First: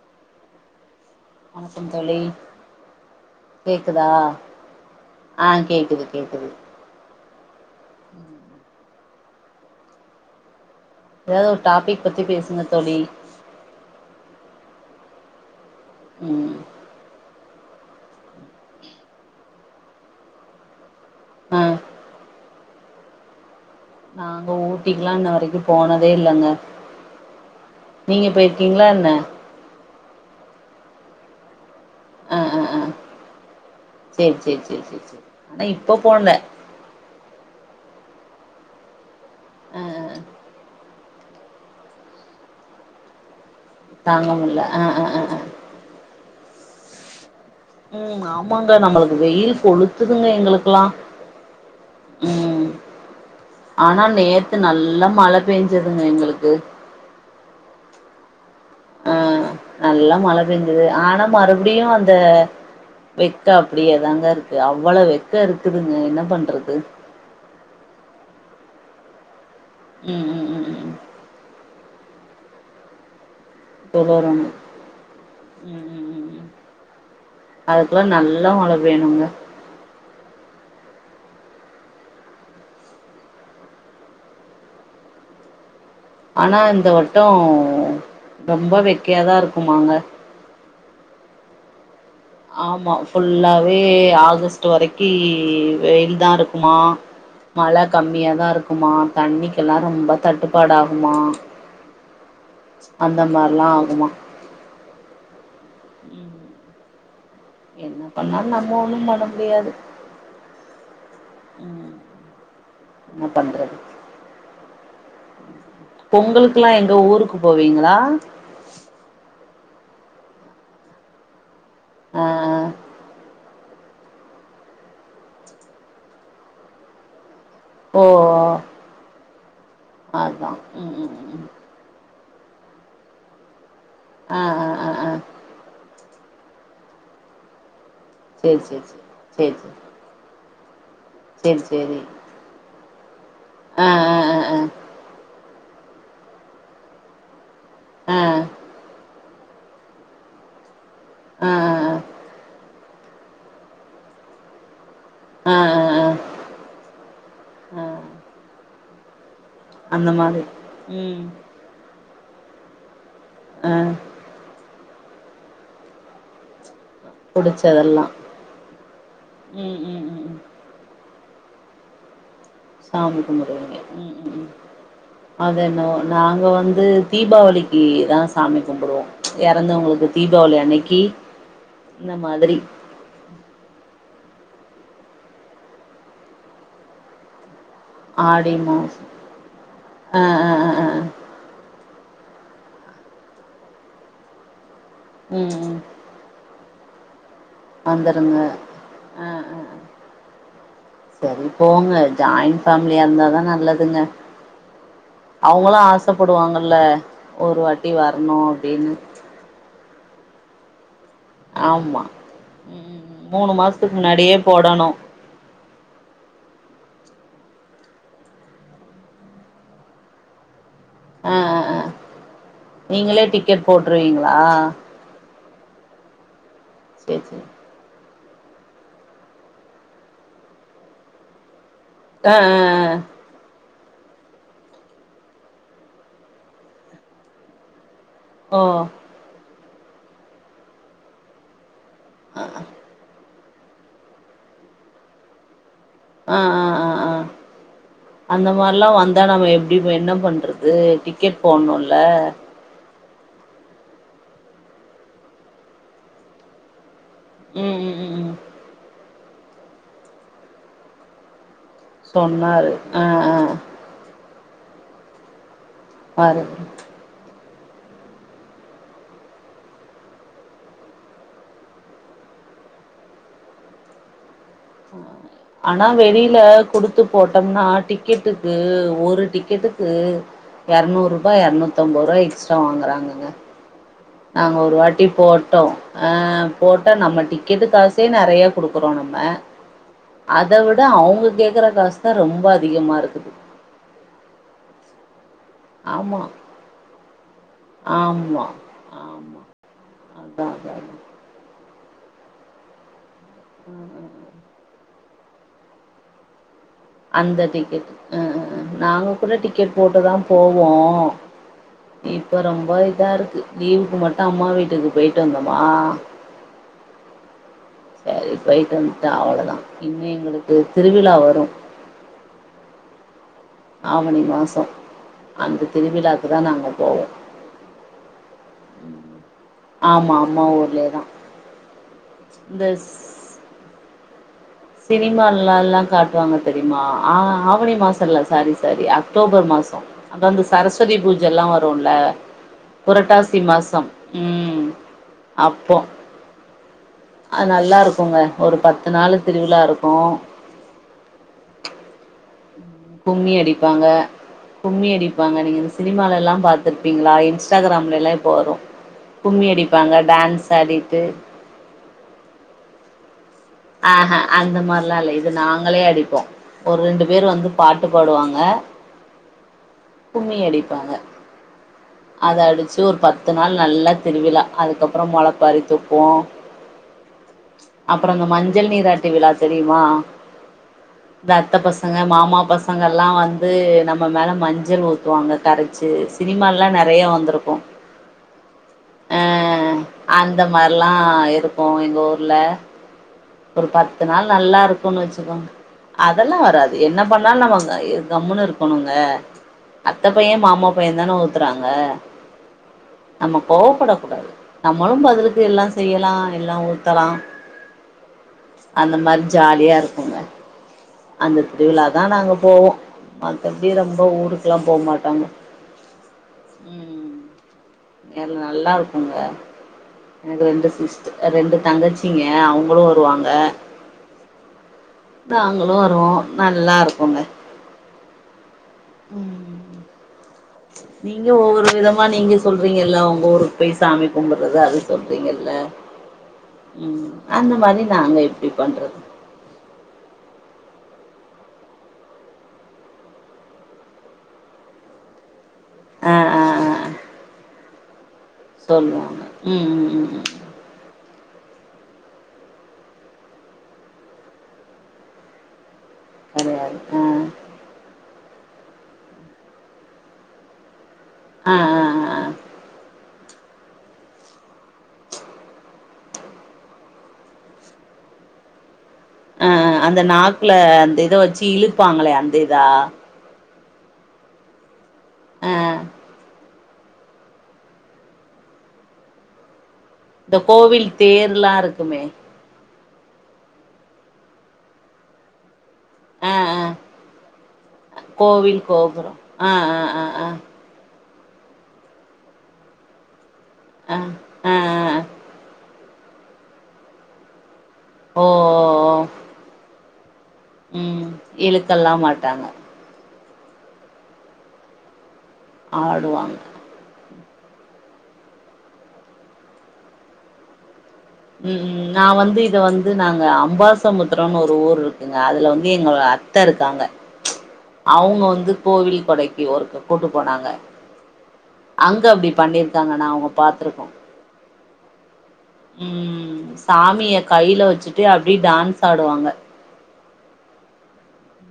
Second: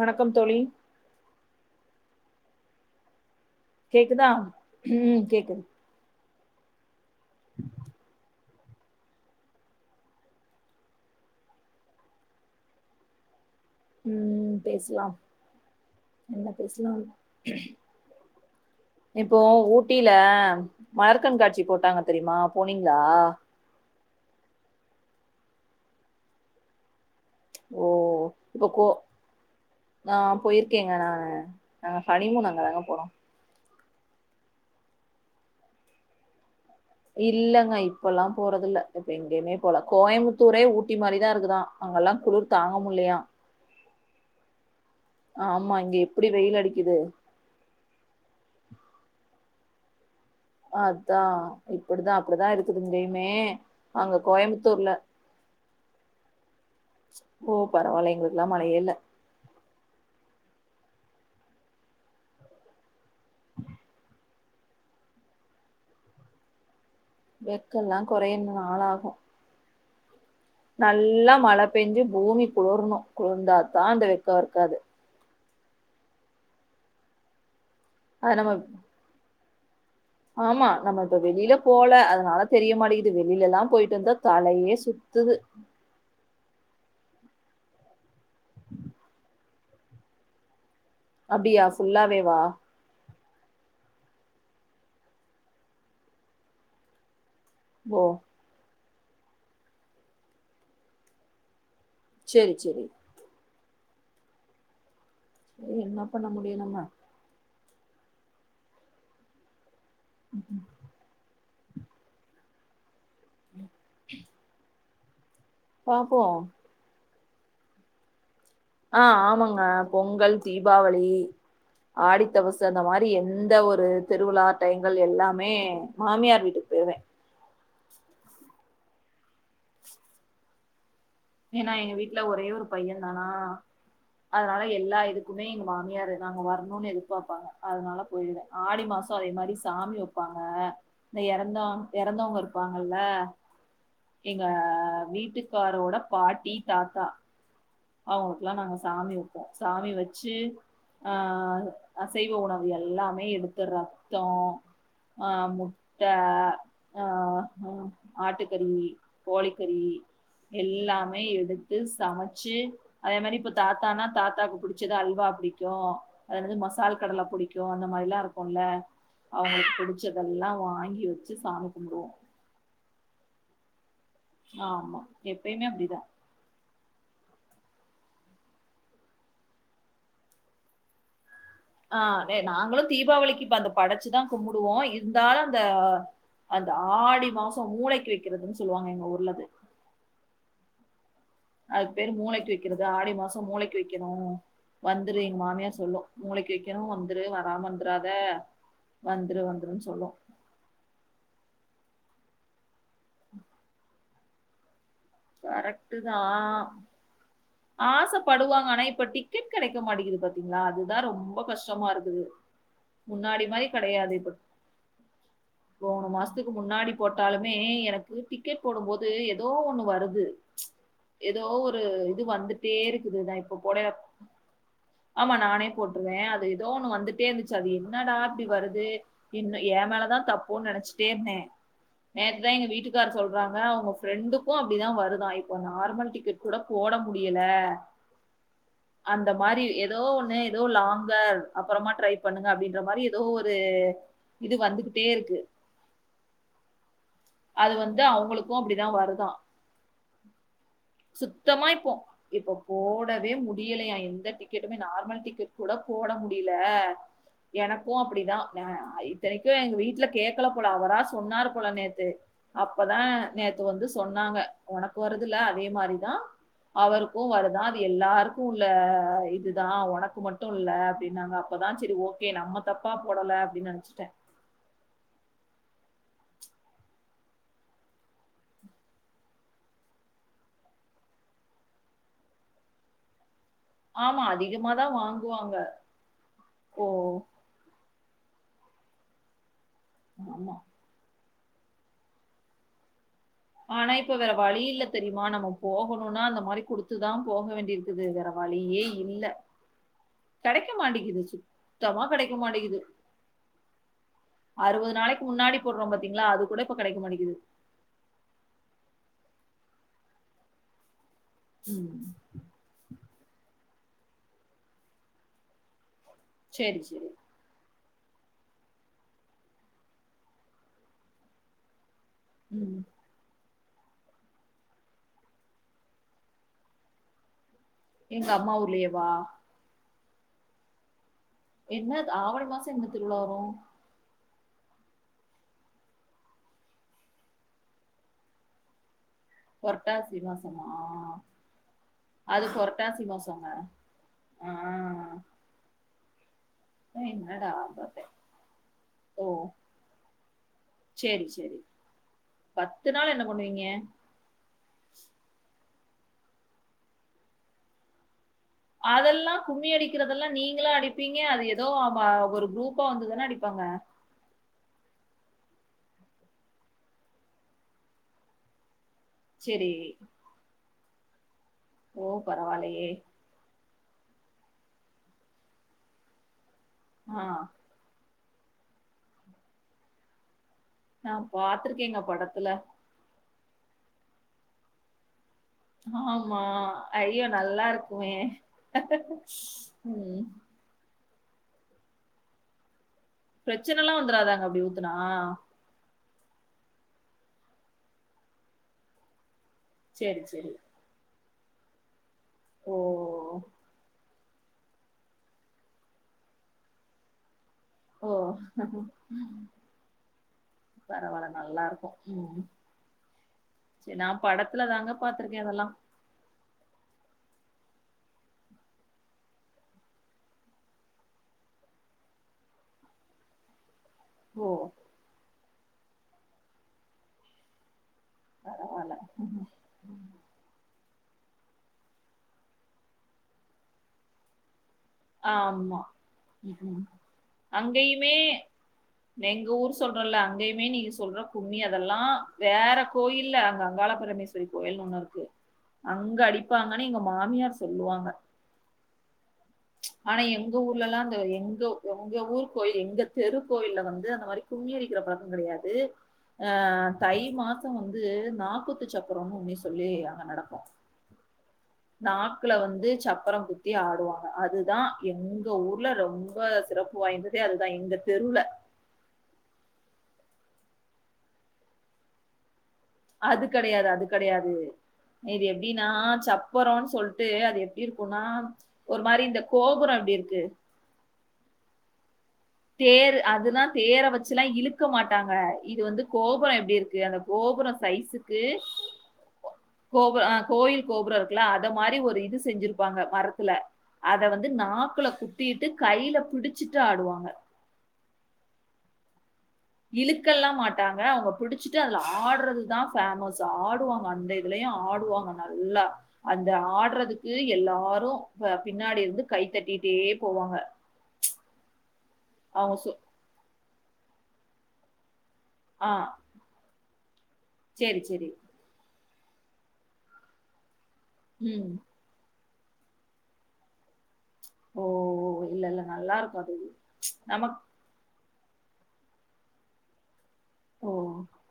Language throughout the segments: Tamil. வணக்கம் தோழி வணக்கம் தோழி கேக்குதா ஆ கேக்குது கேக்குது [unintelligible] ம் ஏதாது ஒரு டாபிக் பத்தி பேசுங்க தோழி ம் பேசலாம் என்ன ம் பேசலாம் இப்போ ஊட்டில ஆ மலர்கண்காட்சி போட்டாங்க தெரியுமா போனீங்களா ஊட்டிகுலா இன்ன வரைக்கும் போனதே இல்லங்க ஓ நீங்க இப்பகோ போயிருக்கீங்களா என்ன ஆ போயிருக்கேங்க நானு நாங் ஆ ஹனிமூன் ஆ அங்க ஆ தாங்க போனோ சேரி சேரி சேரி சேரி சேரி ஆனா இப்ப போல இல்லங்க இப்பல்லா போறத இல்ல இப்ப எங்கேயுமே போல ஆ ஆ கோயம்புத்தூரே ஊட்டி மாரிதா இருக்குதா அங்கெல்லா குளிர் தாங்க முல்லையா தாங்கமுல்ல ஆ அ அ ஆமா இங்க எப்டி வெயிலடிகிது ம் ஆமாங்க நம்மளுக்கு வெயில் கொளுத்துதுங்க எங்கக்கெலா அதா இப்டிதா அப்டிதா ம் இருக்குது இங்கயுமே ஆனா அங்க நேத்து கோயம்புத்தூர்ல நல்லா மழ பெஞ்சதுங்க எங்களுக்கு ஓ பரவால எங்களுக்குலா மழையே இல்ல ஆ நல்லா மழை பெஞ்சுது ஆனா மறுபடியு அந்த வெக்க அப்டியேதாங்க இருக்கு அவ்ளவு வெக்க இருக்குதுங்க என்ன பண்றது வெக்கெல்லா கொறைய நாளாகு ம் ம் ம் ம் நல்லா மழை பெஞ்சு பூமி குளிர்ணு குளிர்ந்தா குளுரணு ம் ம் ம் ம் அதுக்கெல்லா அது நல்லா நம்ம மழை பெயனுங்க ஆமா நம்ம இப்ப வெளியில போல அதனால தெரிய மாட்டேது வெளிலலா போயிட்டு வந்தா தலையே சுத்துது ஆனா இந்த வட்டோ ரொம்ப வெக்கையாதா இருக்குமாங்க அப்டியா ஃபுல்லாவேவா ஆமா ஃபுல்லாவே ஆகஸ்ட் வரக்கி வெயில்தா இருக்குமா மழ ஓ கம்மியாதா இருக்குமா தண்ணிக்கெல்லா ரொம்ப தட்டுப்பாடு ஆகுமா செரி செரி அந்த மார்லா ஆகுமா ம் என்னா பண்ண ம் முடியு நம்ம என்ன பண்ணாலு நம்ம ஒண்ணு பண்ண முடியாது ம்ஹூம் ம் என்னாப் பண்றது பாப்போ பொங்கலுக்குல்லா எங்க ஊருக்கு போவீங்ளா ஆ ஆமாங்க பொங்கல் தீபாவளி ஆடித்தவுசு ஆ அந்த மாரி எந்த ஒரு திருவிழாட்டயிங்கள் எல்லாமே மாமியார் வீட்டு ஓ அதா ம் ம் ம் ஏன்னா எங்க வீட்ல ஒரே ஒரு பையன்தானா ஆ அதனால ஆ ஆ எல்லா ஆ இது க்குமே எங்க மாமியார் நாங்க வரணுன் எதிர்பார்ப்பாங்க அதனால போயிடுவே சேரி ஆடி சேரி மாசோ அதே மாரி சேரி சேரி சாமி வெப்பாங்க இந்த எறந்த சேரி சேரி எறந்தவங்க இருப்பாங்கல்ல ஆ ஆ எங்க ஆ ஆ வீட்டுக்காரோட பாட்டி தாத்தா ஆ அவுங்களுக்கெல்லா நாங்க சாமி வெப்போ சாமி வச்சி ஆ செய் யோனு அது எல்லாமே எடுத்த ரத்தோ ஆ ட்ட ஆ ஆ ஆட்டுக்கறி கோழிக்கறி அந்த மாதிரி எல்லா ம் எடுத்து சமைச்சி அதே மாரி இப்ப ஆ தாத்தானா தாத்தாக்கு குடுத் சுதா அல்வா புடிக்கு அது என்னது மசால் கடல புடிக்கு அந்த புடிச்சதெல்லா மாரிலா இருக்குல அவுங்களுக்கு ம் ம் ம் ம் புடிச்சதெல்லா வாங்கி வெ ச்சி சாமி கும்புடுவோ சாமி கும்புடுவீங்க ம் ம் ம் ஆமா அத எப்பயுமே என்னவோ அப்டிதா நாங்க வந் து தீபாவளிக்குதா சாமி கும்பிடுவோ எறந்தவங்களுக்கு தீபாவளி அன்னிக்கி ஆ அதே நாங்களு தீபாவளிக்கு இப்ப அந்த படைச்சுதா கும்புடுவோ இருந்தாலு அந்த அந்த ஆடி மாசோ மூளைக்கி ஆடி வெக்கர்துன்னு சொல்லுவாங்க மாசோ எங்க ஊர்லது ஆ ஆ அ அது பேர் மூளைக்கி வெக்கர்து ஆடி மாசம் மூளைக்கி வெக்கண வந்துரு எங்க ம் மாமியா ம் சொல்லு மூளைக்கி வெக்கண வந்துரு வராம இருந்துராத வந்துருங்க ஆ வந்துரு ஆ ஆ. வந்துருன்னு சொல்லு சரி போங்க ஜாயின் ஃபேம்லியா இருந்தாதா நல்லதுங்க அவுங்களு கரெக்ட் தா ஆசப்படுவாங்கல்ல ஒரு வாட்டி வர்ணு அப்டின்னு கிக் கெடைக்க மாட்டிங்குது பாத்தீங்ளா அதுதா ரொம் ரொம்ப கஷ்டமா ஆமா இருக்குது ம் ம் ம் முன்னாடி மூணு மாரி மாசத்துக்கு கெடையாது இப்ப முன்னாடியே போடணு போன மாஸ்த்துக்கு முன்னாடி போட்டாலுமே எனக்கு டிக்கெட் போடும் போது ஏதோ ஒன்னு வருது ஆ ஏதோ ஆ ஆ ஒரு இது வந்துட்டே நீங்களே இருக்குதுதான இப்ப டிக்கெட் போட போட்ருவீங்களா ஆமா நானே போட்ருவே அது ஏதோ ஒண்ணு சேரி வந்துட்டே சேரி இருந்துச்சி அது என்னடா அப்டி வருது இன்னு ஏ மேலதா தப்போன்னு நெனச்சிட்டே இருந்தே ஆ நேத்துதா ஆ எங்க வீட்டுக்கார் சொல்றாங்க அவங்க ஃப்ரெண்டுக்கு அப்டிதா வருதா இப்போ நார்மல் டிக்கெட் கூட போட முடியல ஓ அந்த மாரி ஏதோ ஒண்ணு ஏதோ லாங்கர் அப்புறமா ட்ரை பண்ணுங்க அப்டின்ற மாரி ஏதோ ஒரு இது வந்துகிட்டே இருக்கு ஆ ஆ ஆ ஆ அது வந்து அந்த அவங்களுக்கும் மார்லா அப்படிதான் வந்தா வருதாம். நம்ம எப்டி என்ன பண்றது டிக்கெட் போணுல்ல இப்ப போடவே முடியலையா எந்த டிக்கெட்டுமே நார்மல் டிக்கெட் கூட போட முடில ம் எனக்கு ம் ம் ம் அப்படிதா அ இத்தனைக்கு எங்க வீட்ல கேக்கல போல அவரா சொன்னாரு போல நேத் து சொன்னாரு அப்பதா ஆ ஆ நேத்து வந்து சொன்னாங்க உனக்கு வரதுல்ல அதே மாரிதா பாரு அவருக்கு வருதா அது எல்லாருக்கு உள்ள இதுதா உனக்கு மட்டு இல்ல அப்டின்னாங்க அப்பதா செரி ஓகே நம்ம தப்பா போடல அப்டின்னு நெனைச்சுட்டே [inaudible] ஆனா வெளியில குடுத்து போட்டோம்னா டிக்கெட்டுக்கு ஒரு டிக்கெட்டுக்கு எரநூறுபா எரநூத்தம்பது ரூபா எக்ஸ்டரா வாங்குறாங்கங்க ஆமா நாங்க ஒரு அதிகமாதா வாட்டி வாங்குவாங்க. போட்டோ அ ஓ! போட்டா நம்ம டிக் டிக்கெட் காசே நெறைய குடுக்குறோ நம்ம அத ஆமா. வி ட அவுங்க கேக்குற காசு தா ரொம்ப அதிகமா இருக்கு ஆனா இப்ப வேற வழி இல்ல தெரிமா நம்ம ஆமா போகணுன்னா அந்த மாரி குடுத்துதா போக வேண் டி இருக்குது ஆமா வேறவழியேஇல்ல ஆமா அதா கெடைக்க அதா அதா மாடிக்கிது சுத் தமா கெடைக்க மாட்டேங்குது அ அ அ அறுவது நாளிக்கு முன்னாடி போடுறோ பாத்தீங்களா அது கூட இப்ப கெடைக்க மாட்டேங்குது அந்த டிக்கெட் அ அ நாங்க கூட டிக்கெட் போட்டுதா போவோ ம் இப்ப ரொம்ப இதா இருக்கு லீவுக்கு மட்டு அம்மா வீட்டுக்கு போயிட்டு வந்தோமா சேரி சேரி சேரி போயிட்டு வண்ட்டா அவ்ளோதா இன்மே எங்களுக்கு திருவிழா வரு ம் ஆவணி மாசோ அந்த திருவிழாக்கு தா நாங்க போவோ எங்க அம்மா ஊர்லயேவா ஆமா அம்மா ஊர்லயே தா என்னத் ஆவணி மாசோ இந்த திருவிழா வரு சினிமாலால்லா காட்டுவாங்க தெரியுமா ஆவணி மாசோ இல்ல சாரி சாரி அக் அக்டோபர் மாசோ புரட்டாசி அங்க வந்து மாசமா சரஸ்வதி பூஜயெல்லா வருல அது புரட்டாசி மாசங்க மாசம் ஆ ம் அப்போ அது என்னடா நல்லா பாத்தே இருக்குங்க ஒரு பத்து நாளு ஓ திருவிழா இருக்கு சேரி சேரி பத்து நாள் என்ன கும்மி பண்ணுவீங்க அடிப்பாங்க கும்மி அடிப்பாங்க நீங்க இந்த சினிமாலலா பாத்துருப்பீங்களா இன்ஸ்டாகிராம்ல லா இப்போ வரு அதெல்லா கும்மி அடிப்பாங்க அடிக்கிறதெல்லா டான்ஸ் நீங்களா ஆடிட்டு அடிப்பீங்க அது எ தோ ஆமா ஒரு குரூப்பா வந்துதானா அடிப்பாங்க ஆஹே அந்த மாரில்லா இல்ல இது நாங்களே அடிப்போ ஒரு ரெண்டு பேர் வந்து பாட்டு பாடுவாங்க சேரி கும்மி அடிப்பாங்க ஓ அத அடிச்சீ பரவாயில்லயே ஒரு பத் பத்து நாள் நல்லா திருவிழா அதுக்கப்றோ மொளப்பாரி தூக்குவோ ஆ இப்ப மஞ்சள் நீராட்டி விழா தெரியுமா நா இந்த அத்த பசங்க பாத்திருக்கேங்க மாமா படத்துல பசங் களா வந்து நம்ம மேல மஞ்சள் ஊத்துவாங்க கர ச்சு ஆமா சினிமால்லா நெறைய ஐயோ! வந்துருக்கு நல்லா இருக்குமே! அ அந்த ம். அந்த மாரிலா இருக்கு எங்க ஊர்ல ஒரு பிரச்சனலாம் பத்து நாள் வந்துராதாங்க நல்லா அப்டி ஊத்துனா? இருக்குனு வச்சுக்கோங்க அதெல்லா வராது என்ன பண்ணாலு நம்ம கம்முன்னு இருக்குணுங்க அத்த சரி, பைய சரி. மாமா பை அத்த பையதான ஊத்துறாங்க ஓ! நம்ம கோவப்பட கூடாது நம்மளு பதிலக்கு எல்லா செய்யலா எல்லா ஊத்தலா ஓ அந்த மாரி ஜாலியா இருக்கு பரவால்ல அந்த நல்லாருக்கும். திருவிழாதா நாங்க ம். போவோ மத்தபடி சரி ரெம்ப நான் ஊருக்கெல்லா படத்துல போ தாங்க மாட்டாங்க பாத்துருக்கேன் அதெல்லாம். ம் எ நல்லா இருக்குங்க எனக்கு ரெண்டு சிஸ்ட் ரெண்டு தங்கச்சிங்க அவுங்களு வருவாங்க ஓ நாங்களு வருவோ நல்லா இருக்குங்க பரவால ம் நீங்க ஒவ்வொரு விதமா நீங்க சொல்றீங்கல்ல அவுங்க ஊருக்கு போய் சாமி கும்புறது அது சொல்றீங்கல்ல ஆமா. ம் அந்த மாரி அங்கயுமே நாங்க இப்டி பண்றது எங்க ஊர் சொல்றோல்ல அங்கயுமே நீங்க சொல்ற கும்மி அதெல்லா வேற கோயில்ல அங்க அங்காள பரமேஸ் வரி கோயில்ன் ஒன்னு இருக்கு ஆ அங்க ஆ ஆ ஆ அடிப்பாங்கனு எங்க மாமியார் சொல்லுவாங்க சொல்லுவாங்க ம் ம் ம் ஆனா ம் எங் க ஊர்லலா அந்த எங்க எங்க ஊர் கோயில் எங்க தெரு கோயில வந்து அந்த மாரி கும்மியடிக்கிற பழக்க கெடயாது து கெடையாது அ ஆ தை மாச் ச வந்து நாப்பத்து சப்பரனு உண்மை சொல்லி அங்க நடக்கு ஆ ஆ ஆ நாக்குல வந்து சப்பரம் குத்தி ஆடுவாங்க அது தா எங்க ஊர்ல ரொம்ப சிறப்பு வாய்ந்ததே அதுதா எங்க தெருலவு அ அ அந்த நாக்குல அந்த இத வச்சி இழுப்பாங்களே அந்த இதா அது கெடையாது அது கெடையாது இது ஆ எப்டின்னா சப் போறோன் சொல்ட்டு அது எப்டி இருக்குனா ஒரு மாரி இந்த கோபுரம் எப்படி இந்த இருக்கு? கோவில் தேர்லா இருக்குமே தேர் அதுலா தேர வச்சுல்லா இழுக்க மாட்டாங்க இது வந்து ஆ கோபுர ஆ எப்டி இருக்கு அந்த கோபுர சைஸுக்கு கோவில் கோபுரோ ஆ ஆ ஆ கோபுர ஆ அ கோயில் கோபுர இருக்குலா அத மாரி ஒரு இது செஞ்சிருப்பாங்க மரத்துல ஆ அத வந் து ஆ ஆ நாக்குல குத்திட்டு கைல புடிச்சிட்டு ஆடுவாங்க ஓ இழுக்கல்லா மாட்டாங்க ம் அவுங்க புடிச்சிட்டு இழுக்கல்லா அதுல மாட்டாங்க ஆட்றது தா பேமஸ் ஆடுவாங்க அந்த இதுலயு ஆடுவாங்க நல்லா ஆடுவாங்க அந்த ஆடுறதுக் கு எல்லாரு பின்னாடி இருந்து கைத்தட்டிட்டே போவாங்க ம் ம் நா வந்து இத அவங்க வந்து சொ நாங்க அம்பாசமுத்ரம்ன் ஒரு ஊர் இருக்குங்க அதுல வந் து ஆ எங்களோ அத்த இருக்காங்க சரி, அவுங்க சரி. வந்து கோவில் கடைக்கு ஒருக்க கூட்டு போனாங்க ம் அங்க அப்டி பண்ணிருக்காங்க நாங்க அவுங்க பாத்துருக்கோ ஓ இல்ல, இல்ல. ம் நல்லாருக்கும் அது. சாமிய நமக் கைல வச்சிட்டு அப்டியே டான்ஸ் ஆடுவாங்க ஓ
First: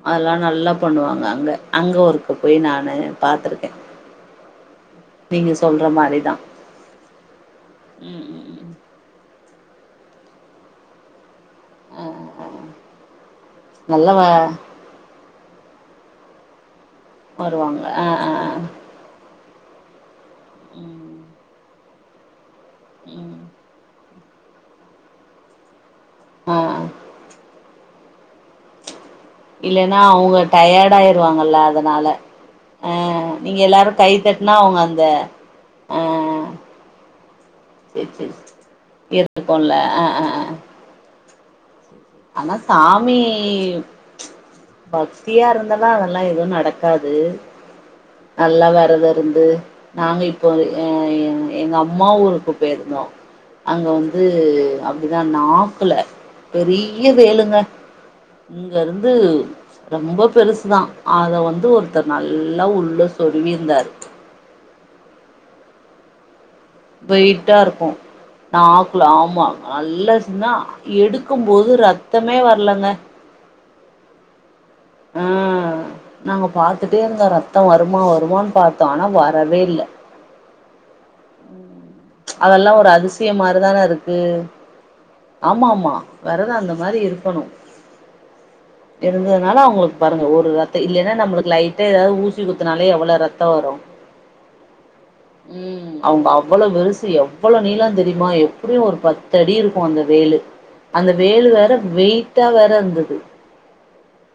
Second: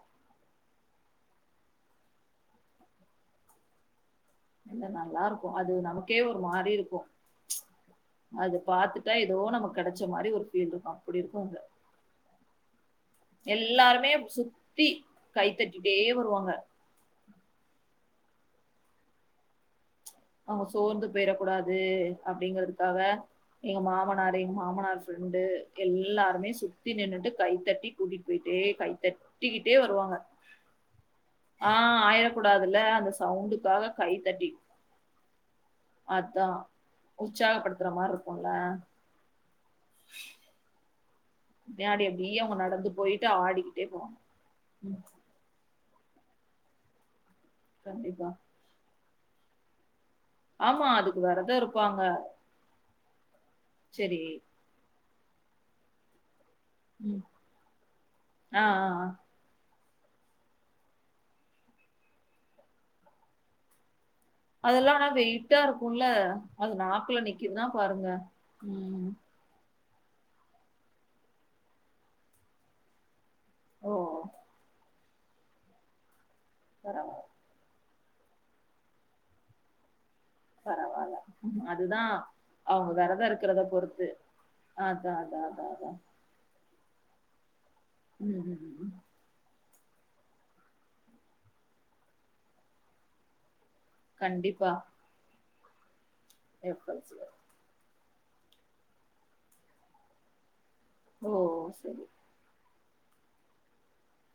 அதெல்லா நல்லா பண்ணுவாங்க அங்க அங்க ஒருக்க போய் நானு பாத்திருக்கே இல்ல நல்லா இருக்கு நீங்க அது சொல்ற நமக்கே மாரிதா ஒரு மாரி இருக்கு ம் ம் அத ம் பாத்துட்டா ஏதோ நமக் கெடச்ச மாரி ஒரு ஃபீல் இருக்கு அப்டி இருக்கு அங்க ஆ ஆ ஆ. எல்லாருமே நல்லா வ சுத்தி கைத்தட்டிட்டே வருவாங்க வருவாங்க ஆ ஆ ஆ அவுங்க சோந்து ம் போயிறக் கூடாது அப்டிங்கிறதுக்காக ம் எங்க மாம னாரு எங்க மாமனார் ஃப்ரெண்டு எல்லாருமே ஆ சுத்தி நின்னுட்டு கைத்தட்டி கூட்டிட்டு போய்ட்டு கைத்தட் இல்லன்னா அவுங்க டயர்டு ஆயிருவாங்கல்ல ஆஹ் அதனால ஆயிடக்கூடாதுல்ல அ அந்த நீங்க எல்லாரு சவுண்டுக்காக கைத்தட்னா அவுங்க அந்த ஆ அத்தா உற்சாகப்படுத்துற மாரி இருக்குல இருக்குல ஆ ஆ ஆ பின்னாடி அப்படியே ஆனா அவங்க நடந்து சாமி போயிட்டு ஆடிக்கிட்டே போவாங்க ம், பஸ் தியா இருந்தெல்லா அதெல்லா எதுவு நடக்காது கண்டிப்பா நல்லா வெரத இருந்து நாங்க இப் போ எ ஆமா அதுக்கு எங் விரதம் எங்க இருப்பாங்க அம்மா ஊருக்கு போய்ருந்தோ அங்க சரி வந்து அ ப்டிதா நாக்குல பெரிய ம் வேலுங்க இங்க ஆஹ் ஆஹ் இருந்து ரொம்ப பெருசுதா அத வந்து ஒருத்தர் நல்லா உள்ள சொருவி இருந்தாரு அதெல்லா ஆனா வெயிட்டா இருக்குல அது நாக்குல வெயிட்டா நிக்கிதுனா பாருங்க ம் நல்லசினா எடுக்கு போது ரத்தமே வர்லங்க ஓ ஆ நாங்க பாத்துட்டே பரவால இருந்தோ ரத்தோ வருமா வருமானு பாத்தோ ஆனா வரவே இல்ல பரவால அதுதா அதெல்லாம் ஒரு அவுங்க வெரதோ அதிசயம் இருக்குறத பொறுத்து அதா அதா அதா ஆமாமா வெரதோ அந்த மாரி இருக்கணு ம் ம் ம் ம் இருந்ததுனால அவுங்குளுக்கு பாருங்க ஒரு ரத்த இல்லன்னா நம்முளுக்கு லைட்டா ஏதாவ்து ஊசி குத்துனாலே எவ்ளோ ரத்தோ வரு கண்டிப்பா ம் அவுங்க அவ்ளோ பெருசு எப்பல்ஸ்ல எவ்ளோ நீலோ தெரிமா எப்டியு ஒரு பத்து அடி இருக் கு அந்த வேலு அந்த ஓ வேலு வேற சரி வெயிட்டா வேற இருந்தது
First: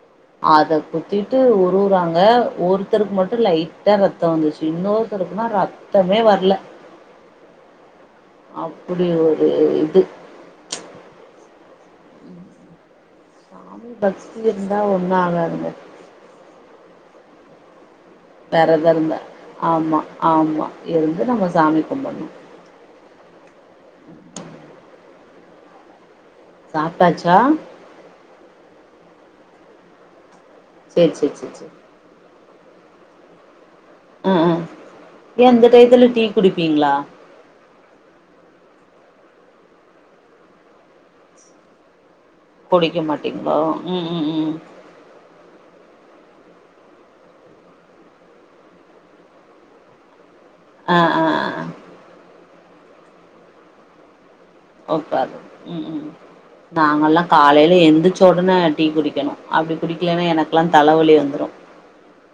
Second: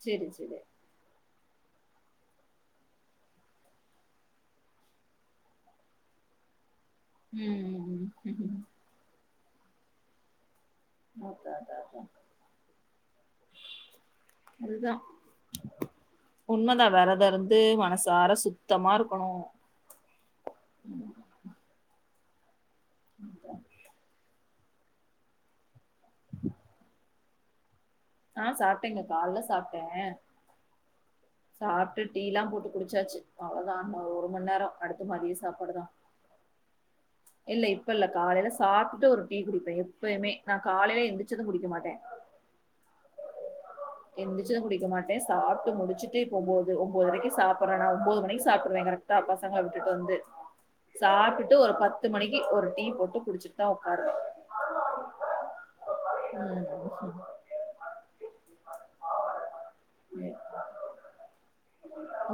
சரி சரி அத குத் திட்டு உருவுறாங்க ஒருத்தருக்கு மட்டு லைட்டா ரத்தோ வந்துச்சு இன்னொருத்தருக்குனா ரத் தமே வர்ல ம் ம் ம் ம் ம் அப்டி ஒரு இது அதா தாதா சாமி பக்தி இருந்தா ஒன்னு ஆகாதுங்க உண்ம தா வெரத இருந்து மனசு வெரத இருந்தா ஆமா ‌ஆமா இருந்து நம்ம சாமி கும்புடுனு அத்தா சாப்டாச்சா ஆ சாப்ட்டேங்க கால்ல சாப்ட்டே சேரி சேரி சேரி சேரி ட்டு டீ எல்லா போட்டு குடிச்சாச்சு அவ்ளோ தா இன்னு ஒரு ஆ மண் ஆ நேரோ அடுத்து மதிய ஏ இந்த சாப்பாடு தா டயத்துல டீ குடிப்பீங்களா இல்ல இப்ப இல்ல காலைல சாப்ட்டு ஒரு டீ குடிப்பே எப்பயுமே நா காலையில எந்திரச்சது குடிக்க மாட்டே குடிக்க மாட் டிங்குளோ ம் ம் ம் எந்திரிச்சது குடிக்க மாட் சாப்ட்டு முடிச்சிட்டு இப்ப ஒம்போது ஒம்போதரக்கி சாப்டறனா ஒன்போது மணிக்கு சாப்டுற கரெக்டா பசங்கள விட்டுட்டு வந்து ஆ ஆ சாப்ட்டுட்டு ஆ ஒரு பத்து மணிக்கு ஒரு டீ போட்டு குடிச்சிட்டு தா உக்காருவ உக்கார்றது உம் உம் நாங்கல்லா காலைல எந்திரிச் ச உடனே டீ குடிக்கணு அப்டி குடிக்கலனா எனக்கெல்லா தலவலி வந்துடும் அ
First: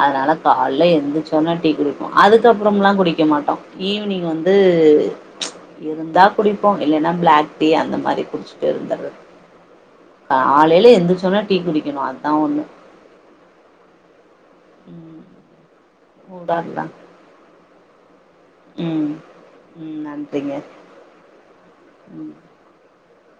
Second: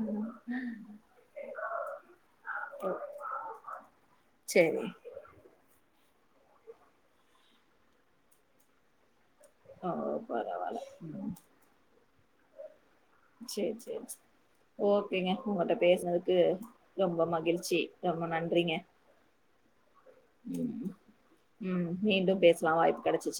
அதுனால காலைல எந்திரிச்ச சோன டீ குடிப்போ அதுக்கப்புறல்லா குடிக்க மாட்டோ ஈவி்னிங் வந்து சேரி இருந்தா குடிப்போ இல்லன்னா பிளாக் டீ அந்த மாறி குடிச்சுட்டு இருந்தற்றது ஓ பரவால்ல காலையில ம் எந்திரிச்சசோன டீ குடிக்கணு அத்தா ஒண்ணு சேர் சேர் சேர் ம் ஓகேங்க உங்கள்ட்ட பேசுனதுக்கு சூடா இருந்தா ரொம்ப மகிழ்ச்சி ரொம்ப நன் றிங்க ம் ம் நன்றிங்க உம் உம் ம் மீண்டும் பேசலா வாய்ப்பு கிடைச்சிச்சுனா